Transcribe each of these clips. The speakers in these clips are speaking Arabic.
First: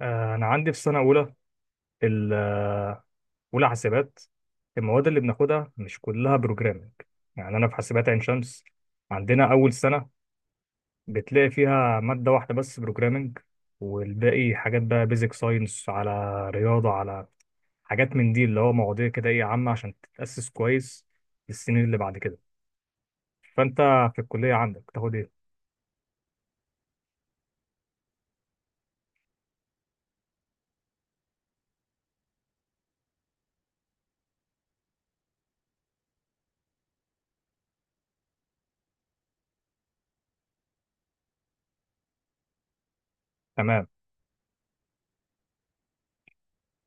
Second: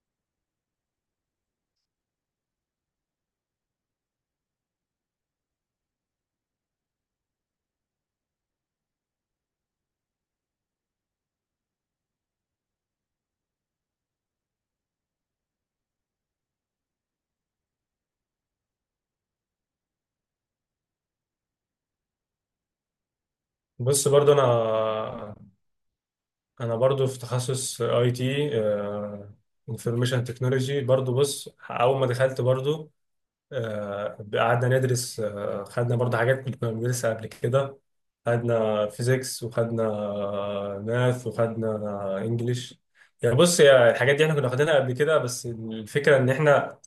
أنا عندي في سنة أولى ال- آه، أولى حاسبات. المواد اللي بناخدها مش كلها بروجرامنج، يعني أنا في حاسبات عين شمس، عندنا أول سنة بتلاقي فيها مادة واحدة بس بروجرامنج، والباقي حاجات بقى بيزك ساينس، على رياضة، على حاجات من دي اللي هو مواضيع كده إيه عامة عشان تتأسس كويس للسنين اللي بعد كده. فأنت بص، في برضو الكلية عندك تاخد انا إيه؟ انا برضو في تخصص اي تي. انفورميشن تكنولوجي، برضو بص، اول ما دخلت برضو قعدنا ندرس. خدنا برضو حاجات كنا بندرسها قبل كده، خدنا فيزيكس وخدنا ماث وخدنا انجليش. يعني بص، تمام. هي الحاجات دي احنا كنا واخدينها قبل كده، بس الفكره ان احنا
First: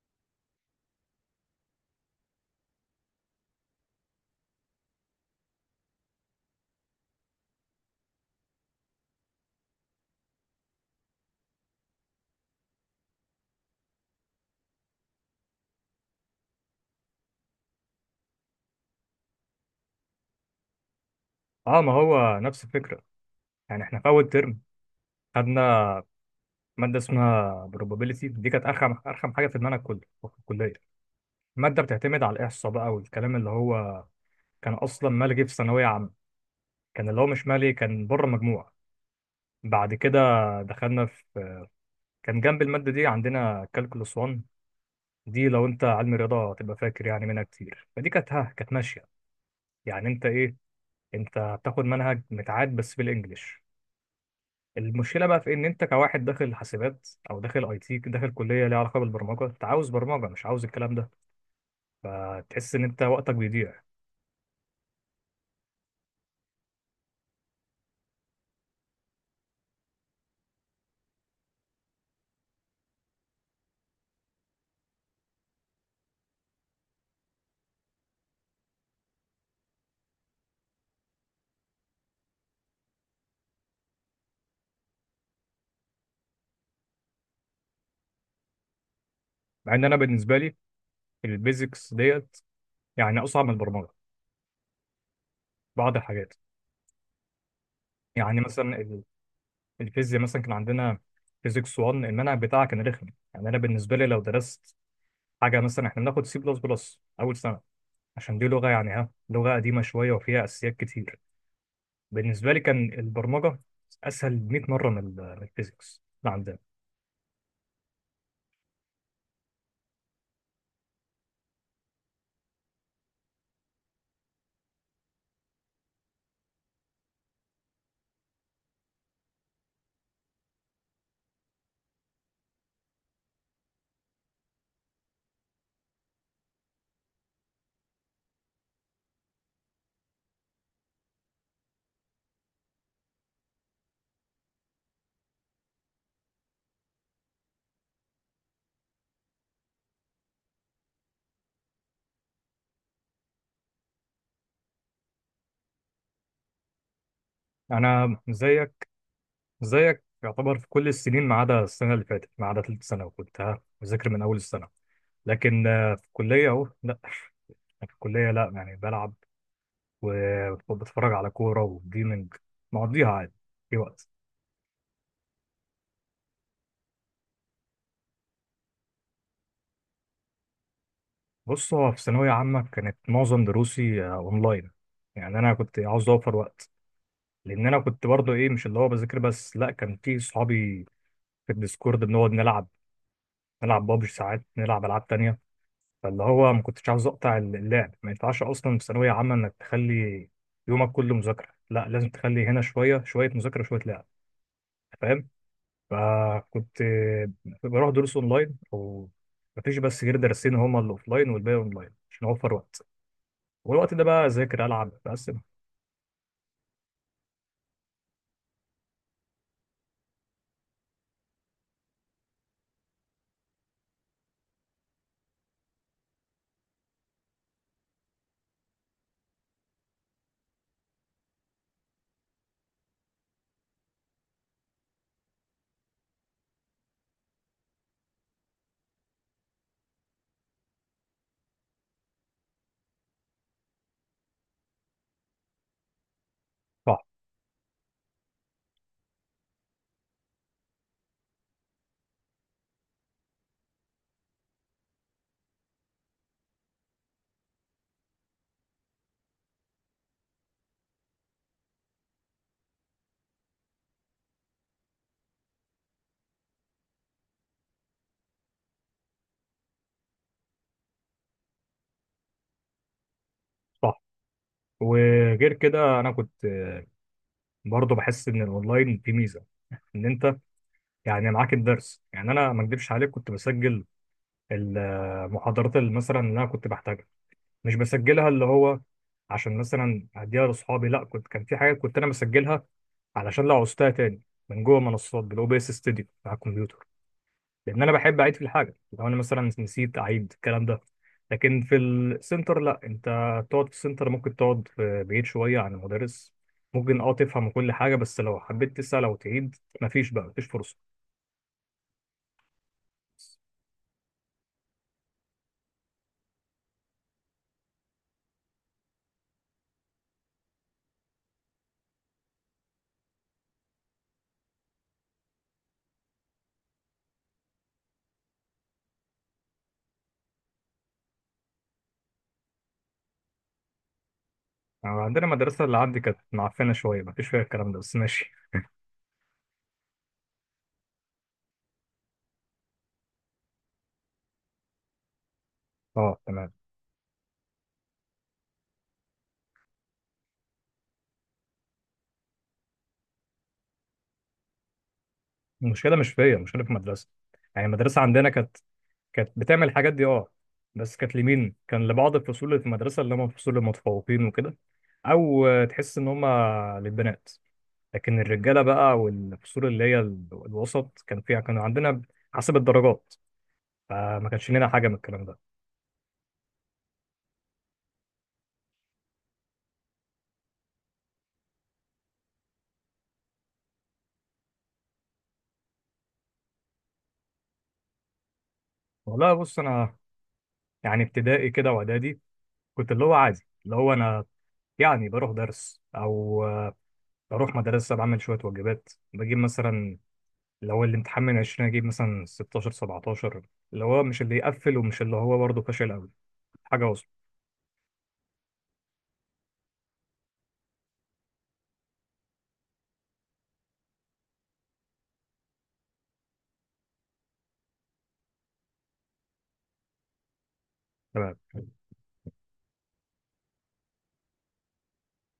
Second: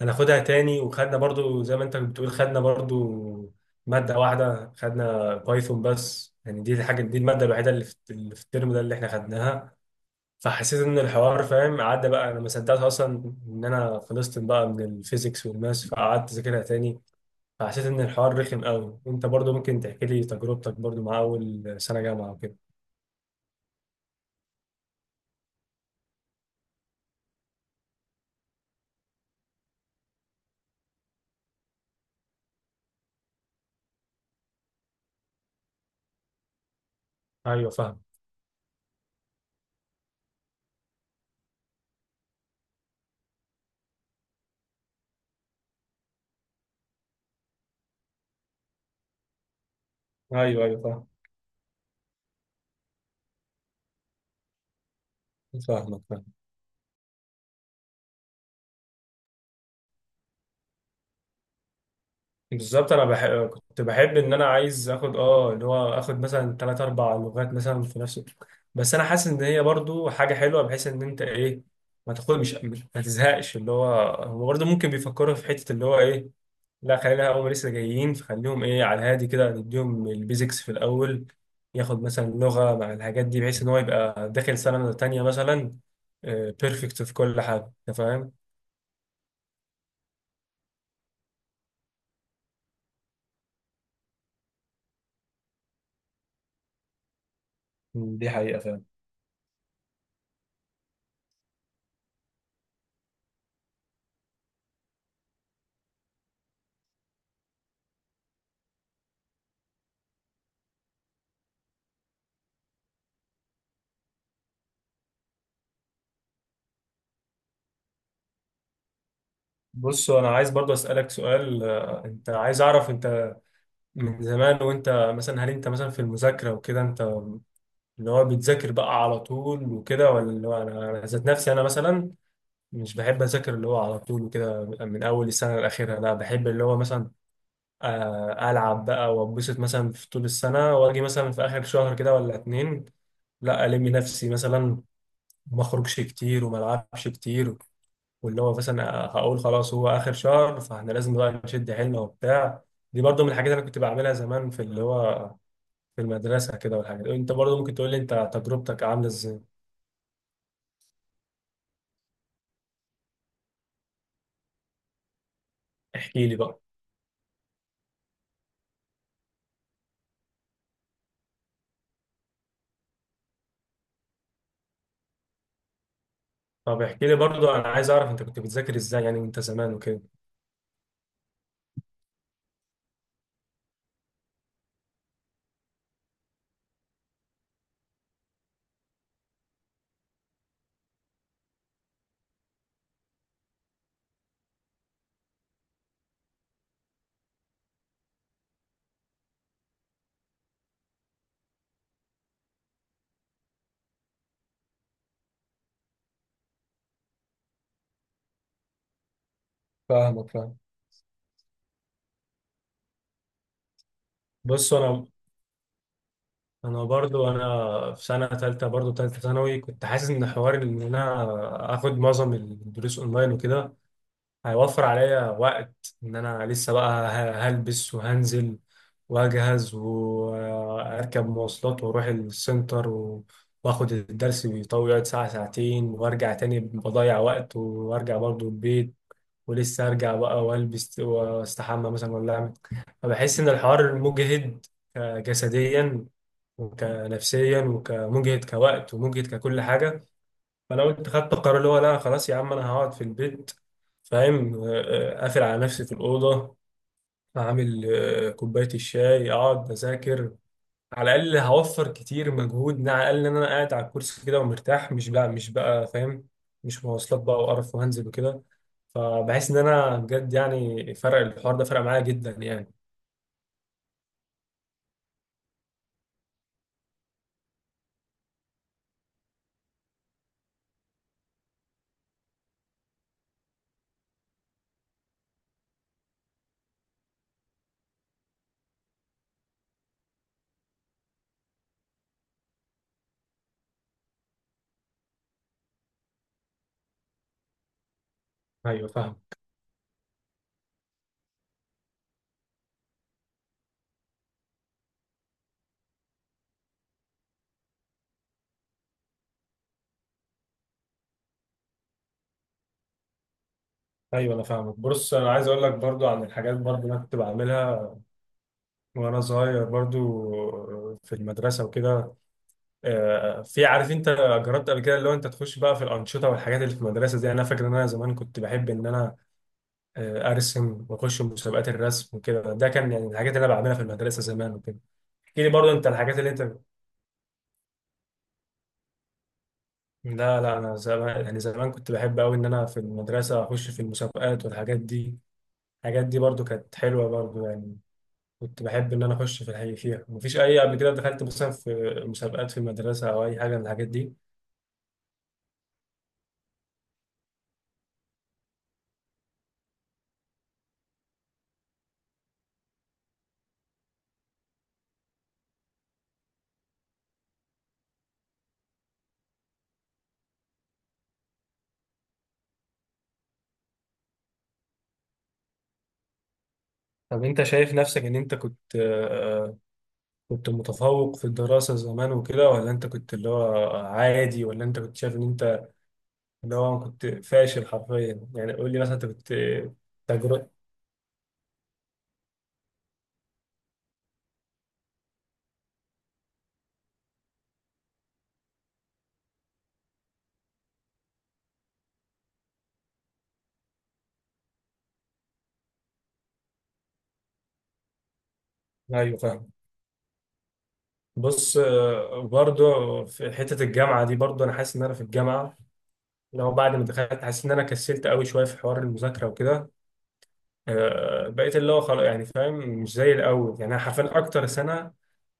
هناخدها تاني. وخدنا برضو زي ما انت بتقول، خدنا برضو مادة واحدة، خدنا بايثون بس. يعني دي الحاجة، دي المادة الوحيدة اللي في الترم ده اللي احنا خدناها. فحسيت ان الحوار فاهم، عدى بقى. انا ما صدقت اصلا ان انا خلصت بقى من الفيزيكس والماس، فقعدت اذاكرها تاني. فحسيت ان الحوار رخم قوي. انت برضو ممكن تحكي لي تجربتك برضو مع اول أه، ما سنة جامعة هو نفس وكده؟ الفكرة، يعني إحنا في أول ترم خدنا مادة اسمها probability. دي كانت أرخم أرخم حاجة في دماغنا كله في الكلية. المادة بتعتمد على الإحصاء بقى، والكلام اللي هو كان أصلا ملغي في ثانوية عامة، كان اللي هو مش ايوه مالي، فاهم. كان بره مجموعة. بعد كده دخلنا في، كان جنب المادة دي عندنا calculus 1، دي لو أنت علم رياضة هتبقى فاكر يعني منها كتير، فدي كانت كانت ماشية. يعني أنت إيه، ايوه ايوه فاهم. أنت بتاخد منهج متعاد بس بالإنجليش. المشكله بقى في ان انت فاهمك. كواحد داخل حاسبات او داخل اي تي، داخل كليه ليها علاقه بالبرمجه، انت عاوز برمجه مش عاوز الكلام ده، فتحس ان بالظبط، انت انا وقتك بحب، كنت بيضيع. بحب ان انا عايز اخد اللي هو اخد مثلا ثلاث اربع لغات مثلا في نفس. بس انا حاسس ان هي برضو حاجه حلوه، بحيث ان انت ايه، ما تاخد، ما تزهقش اللي هو. هو برضو ممكن بيفكروا في حته اللي هو ايه، لا خلينا هم لسه جايين، فخليهم ايه على الهادي كده، نديهم البيزكس في الاول. ياخد مثلا لغه مع الحاجات دي، بحيث ان هو يبقى داخل سنه تانية مثلا بيرفكت في كل حاجه. انت فاهم؟ مع ان انا بالنسبه لي البيزكس ديت يعني اصعب من البرمجه بعض الحاجات. دي يعني حقيقة مثلا فعلا. الفيزياء مثلا كان عندنا فيزيكس 1، المنهج بتاعها كان رخم. يعني انا بالنسبه لي لو درست حاجه، مثلا احنا بناخد سي بلس بلس اول سنه، عشان دي لغه يعني لغه قديمه شويه وفيها اساسيات كتير. بالنسبه لي كان البرمجه اسهل 100 مره من من الفيزيكس اللي عندنا. بص، انا عايز برضو اسالك سؤال. انت عايز اعرف، انت من زمان وانت مثلا، هل انت مثلا في المذاكره وكده، انت اللي هو بتذاكر بقى على طول وكده ولا اللي هو؟ أنا ذات نفسي، انا مثلا مش بحب اذاكر اللي هو على طول وكده من اول السنه لاخرها. لا، بحب اللي هو مثلا العب بقى واتبسط مثلا في طول السنه، واجي مثلا في اخر شهر كده ولا اتنين، لا الم نفسي مثلا، ما اخرجش كتير وما العبش كتير، واللي هو مثلا هقول خلاص هو اخر شهر فاحنا لازم بقى نشد حيلنا وبتاع. دي برضو من الحاجات اللي أنا كنت بعملها زمان في اللي هو، في المدرسه كده والحاجات. انت برضو ممكن تقول لي انا انت تجربتك زيك. عامله ازاي؟ زيك يعتبر في كل السنين، ما عدا السنه اللي فاتت، ما عدا ثالث سنه، وكنت بذاكر من اول السنه. لكن في احكي لي الكلية بقى. أهو لا. في الكلية لا، يعني بلعب وبتفرج على كورة وجيمنج، مقضيها عادي في وقت. طب احكي لي برضو، انا عايز اعرف انت كنت بتذاكر ازاي يعني انت زمان وكده. بص، هو في ثانوية عامة كانت معظم دروسي أونلاين، يعني أنا كنت عاوز أوفر وقت، لأن أنا كنت برضه إيه، مش اللي هو بذاكر بس، لا كان في صحابي في الديسكورد بنقعد نلعب، نلعب بابجي ساعات، نلعب ألعاب تانية، فاللي هو ما كنتش عاوز أقطع اللعب. ما ينفعش أصلا في ثانوية عامة إنك تخلي يومك كله مذاكرة، لا، لازم تخلي هنا شوية شوية مذاكرة شوية لعب. فاهم؟ فكنت بروح دروس اونلاين، او مفيش بس غير فاهمك، درسين فاهم. هما اللي اوفلاين والباقي اونلاين عشان اوفر وقت. والوقت ده بقى اذاكر بص العب انا، بقسم. انا برضو انا في سنه ثالثه، برضو ثالثه ثانوي، كنت حاسس ان حوار ان انا اخد معظم الدروس اونلاين وكده هيوفر عليا وقت. ان انا لسه بقى هلبس وهنزل واجهز واركب مواصلات واروح السنتر، واخد الدرس بيطول، يقعد ساعة ساعتين، وارجع تاني بضيع وقت، وارجع برضو البيت، ولسه ارجع بقى والبس واستحمى مثلا ولا اعمل. فبحس ان الحوار مجهد جسديا صح. وكنفسيا وكمجهد كوقت ومجهد ككل حاجة. فانا قلت خدت القرار اللي هو لا، خلاص يا عم انا هقعد في البيت، فاهم، قافل على نفسي في الاوضه، اعمل كوبايه الشاي، اقعد اذاكر. على الاقل هوفر كتير مجهود، على الاقل ان انا قاعد على الكرسي كده ومرتاح، مش بقى فاهم مش مواصلات بقى وقرف وهنزل وكده. فبحس ان انا بجد يعني فرق الحوار ده فرق معايا جدا يعني. صح. وغير كده انا كنت برضه بحس ان الاونلاين في ميزه، ان انت يعني معاك الدرس. يعني انا ما اكدبش عليك، كنت بسجل المحاضرات اللي مثلا اللي انا كنت بحتاجها، مش بسجلها اللي هو عشان مثلا اديها لاصحابي، لا كنت، كان في حاجات كنت انا بسجلها علشان لو عوزتها تاني من جوه منصات بالاو بي اس ستوديو على الكمبيوتر، لان انا بحب اعيد في الحاجه ايوه لو انا فاهم. مثلا نسيت اعيد الكلام ده. لكن في السنتر لا، انت تقعد في السنتر، ممكن تقعد في بعيد شويه عن المدرس، ممكن تفهم كل حاجه، بس لو حبيت تسال او تعيد مفيش بقى، مفيش فرصه. ايوه انا فاهمك. بص انا عايز اقول لك برضو عن الحاجات برضو اللي انا كنت بعملها وانا صغير برضو في المدرسه وكده. في عارف انت، جربت قبل كده اللي هو انت تخش بقى في الانشطه والحاجات اللي في المدرسه دي؟ انا فاكر ان انا زمان كنت بحب ان انا ارسم واخش مسابقات الرسم وكده. ده كان يعني الحاجات اللي انا بعملها في المدرسه زمان وكده. يعني عندنا احكي لي مدرسه برضه اللي انت عندي كانت الحاجات اللي انت. معفنه شويه، مفيش فيها الكلام ده بس ماشي. لا لا، انا زمان يعني زمان كنت بحب قوي ان انا في المدرسه اخش في المسابقات والحاجات دي. الحاجات دي اه، برضه تمام. كانت حلوه برضه يعني. كنت بحب ان انا اخش في الحقيقة فيها. مفيش اي قبل كده دخلت مثلا في مسابقات في المدرسه او اي حاجه من الحاجات دي. المشكله مش فيا، المشكله في المدرسه. يعني المدرسه عندنا كانت بتعمل الحاجات دي بس كانت لمين، كان لبعض الفصول اللي في المدرسه، اللي هم الفصول المتفوقين وكده، او تحس ان هم للبنات. لكن الرجاله بقى والفصول اللي هي الوسط، كان فيها كانوا عندنا حسب الدرجات، فما كانش لنا حاجه من الكلام ده. طب انت شايف نفسك ان انت كنت متفوق في الدراسة زمان وكده، ولا انت كنت اللي هو عادي، ولا انت كنت شايف ان انت اللي هو كنت فاشل حرفيا؟ يعني قول لي مثلا انت كنت والله بص، انا تجربة. يعني ابتدائي كده واعدادي كنت اللي هو عادي، اللي هو انا يعني بروح درس او بروح مدرسه، بعمل شويه واجبات، بجيب مثلا اللي هو الامتحان من 20 اجيب مثلا 16 17، اللي هو مش اللي يقفل ومش اللي هو برضه فاشل قوي، حاجه وسط. ايوه فاهم. بص، برضه في حتة الجامعة دي برضه انا حاسس ان انا في الجامعة، لو بعد ما دخلت، حاسس ان انا كسلت قوي شوية في حوار المذاكرة وكده. تمام. بقيت اللي هو خلاص يعني فاهم، مش زي الاول، يعني انا حرفيا اكتر سنة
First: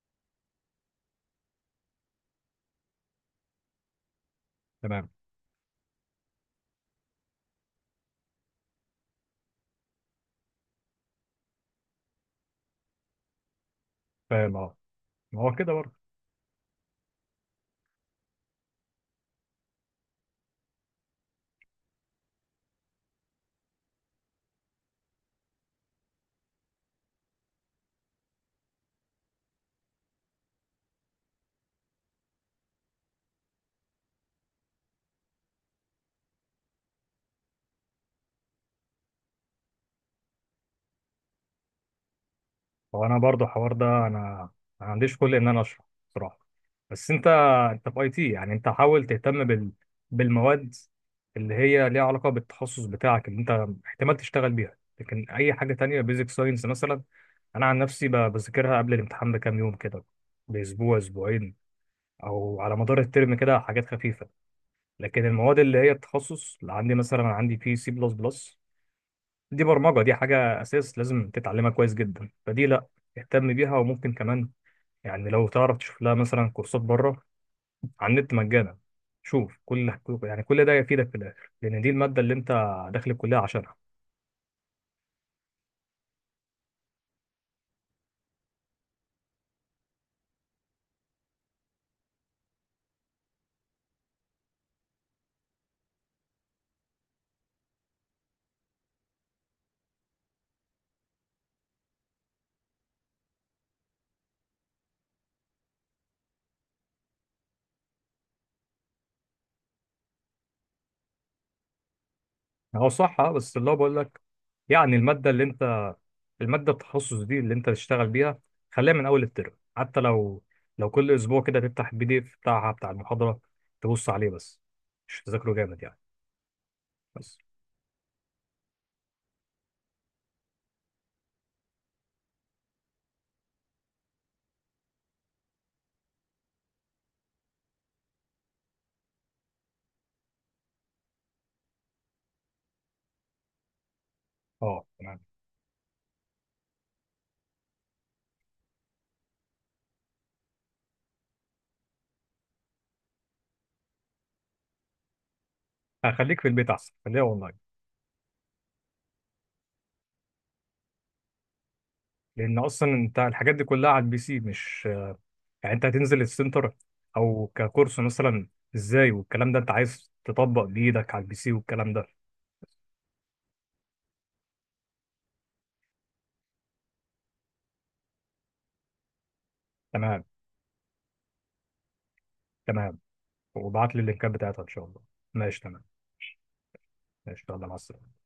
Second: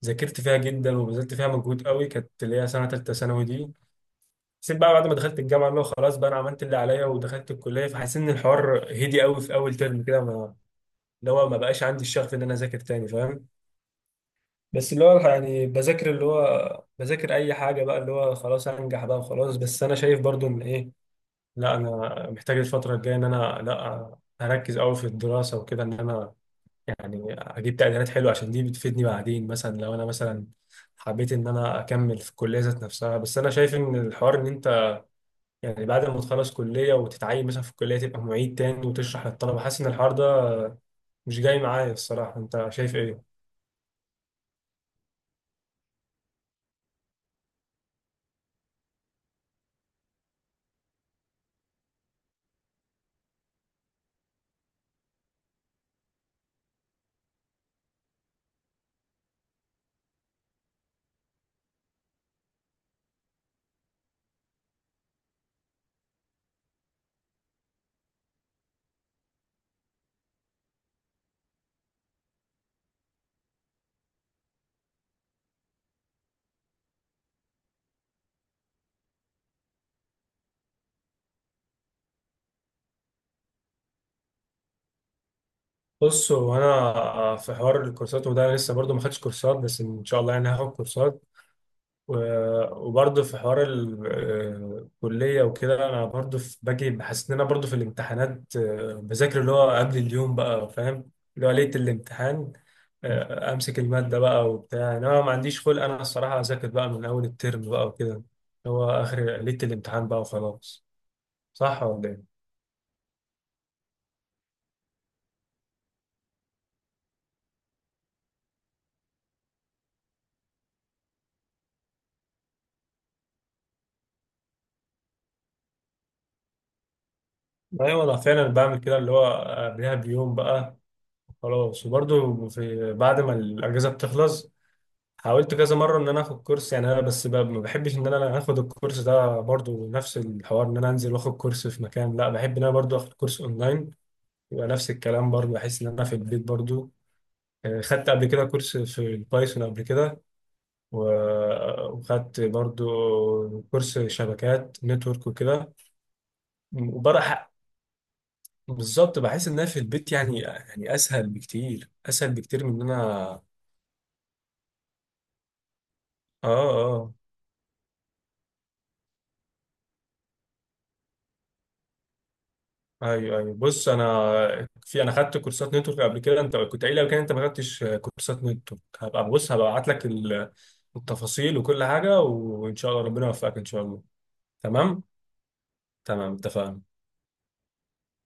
ذاكرت فيها جدا وبذلت فيها مجهود قوي كانت اللي هي سنة تالتة ثانوي دي. حسيت بقى بعد تمام، ما دخلت الجامعه اللي هو خلاص بقى، انا عملت اللي عليا ودخلت الكليه، فحسيت ان الحوار هدي قوي في اول ترم كده، ما اللي هو ما بقاش عندي الشغف ان انا اذاكر تاني، فاهم. فاهم، اه، بس اللي هو ما هو يعني كده برضه. بذاكر اي حاجه بقى، اللي هو خلاص انجح بقى وخلاص. بس انا شايف برضو ان ايه، لا انا محتاج الفتره الجايه ان انا لا، اركز قوي في الدراسه وكده، ان انا يعني اجيب تقديرات حلوه عشان دي بتفيدني بعدين مثلا لو انا مثلا حبيت ان انا اكمل في الكليه ذات نفسها. بس انا شايف ان الحوار ان انت يعني بعد ما تخلص كلية وتتعين مثلا في الكلية، تبقى معيد تاني وتشرح للطلبة، حاسس إن الحوار ده مش جاي معايا الصراحة. أنت شايف هو انا إيه؟ برضو الحوار ده، انا ما عنديش كل ان انا اشرح بصراحه. بس انت في اي تي يعني، انت حاول تهتم بالمواد اللي هي ليها علاقه بالتخصص بتاعك، اللي انت احتمال تشتغل بيها، لكن اي حاجه تانية بيزك ساينس مثلا، انا عن نفسي بذاكرها قبل الامتحان بكام يوم كده، باسبوع اسبوعين، او على مدار الترم كده حاجات خفيفه. لكن المواد اللي هي التخصص اللي عندي، مثلا أنا عندي في سي بلس بلس، دي برمجة، دي حاجة أساس لازم تتعلمها كويس جدا، فدي لأ، اهتم بيها. وممكن كمان يعني لو تعرف تشوف لها مثلا كورسات بره على النت مجانا، شوف كل، يعني كل ده يفيدك في الآخر، لأن دي المادة اللي أنت داخل الكلية عشانها. بص، هو أنا في حوار الكورسات وده أنا لسه برضو ما خدتش كورسات، بس إن شاء الله يعني هاخد كورسات. وبرضه في حوار الكلية وكده. أنا برضه باجي بحس إن أنا برضه في الامتحانات بذاكر اللي هو قبل اليوم بقى، فاهم، اللي هو ليلة الامتحان. أمسك المادة بقى وبتاع. إنما ما عنديش خلق أنا الصراحة أذاكر بقى من أول الترم بقى وكده، اللي هو آخر ليلة الامتحان بقى وخلاص. صح ولا إيه؟ هو صح بس اللي هو بقول لك، يعني المادة اللي أنت، المادة التخصص دي اللي أنت تشتغل بيها، خليها من أول الترم، حتى لو كل أسبوع كده تفتح البي دي إف بتاعها بتاع المحاضرة، تبص عليه بس، مش تذاكره جامد يعني، بس. أيوة أنا فعلا بعمل كده اللي هو قبلها بيوم بقى خلاص. وبرضه في بعد ما الأجازة بتخلص، حاولت كذا مره ان انا اخد كورس، يعني انا بس ما بحبش ان انا اخد الكورس ده برضو نفس الحوار ان انا انزل واخد كورس في مكان، لا بحب ان انا برضو اخد كورس اونلاين، يبقى أه، نفس تمام. الكلام برضو بحس ان انا في البيت برضو. خدت قبل كده كورس في البايثون قبل كده، وخدت برضو كورس شبكات نتورك وكده، هخليك في البيت أحسن، خليها وبرا. أونلاين، بالظبط بحس ان انا في البيت، يعني اسهل بكتير اسهل لان بكتير من ان اصلا انت انا. الحاجات دي كلها على البي سي، مش يعني انت هتنزل اه. السنتر اه. او ككورس مثلا ازاي، والكلام ده انت عايز تطبق بايدك على البي سي والكلام ده. ايوه ايوه، بص انا في، انا خدت كورسات نتورك قبل كده. انت كنت قايل لو كان انت ما خدتش كورسات نتورك، هبقى ابعت لك تمام. التفاصيل وكل حاجه، وان شاء تمام، الله ربنا يوفقك ان شاء وابعت لي الله. اللينكات بتاعتها ان شاء الله. تمام. ماشي تمام. تمام اتفقنا. ماشي، يلا مع السلامه.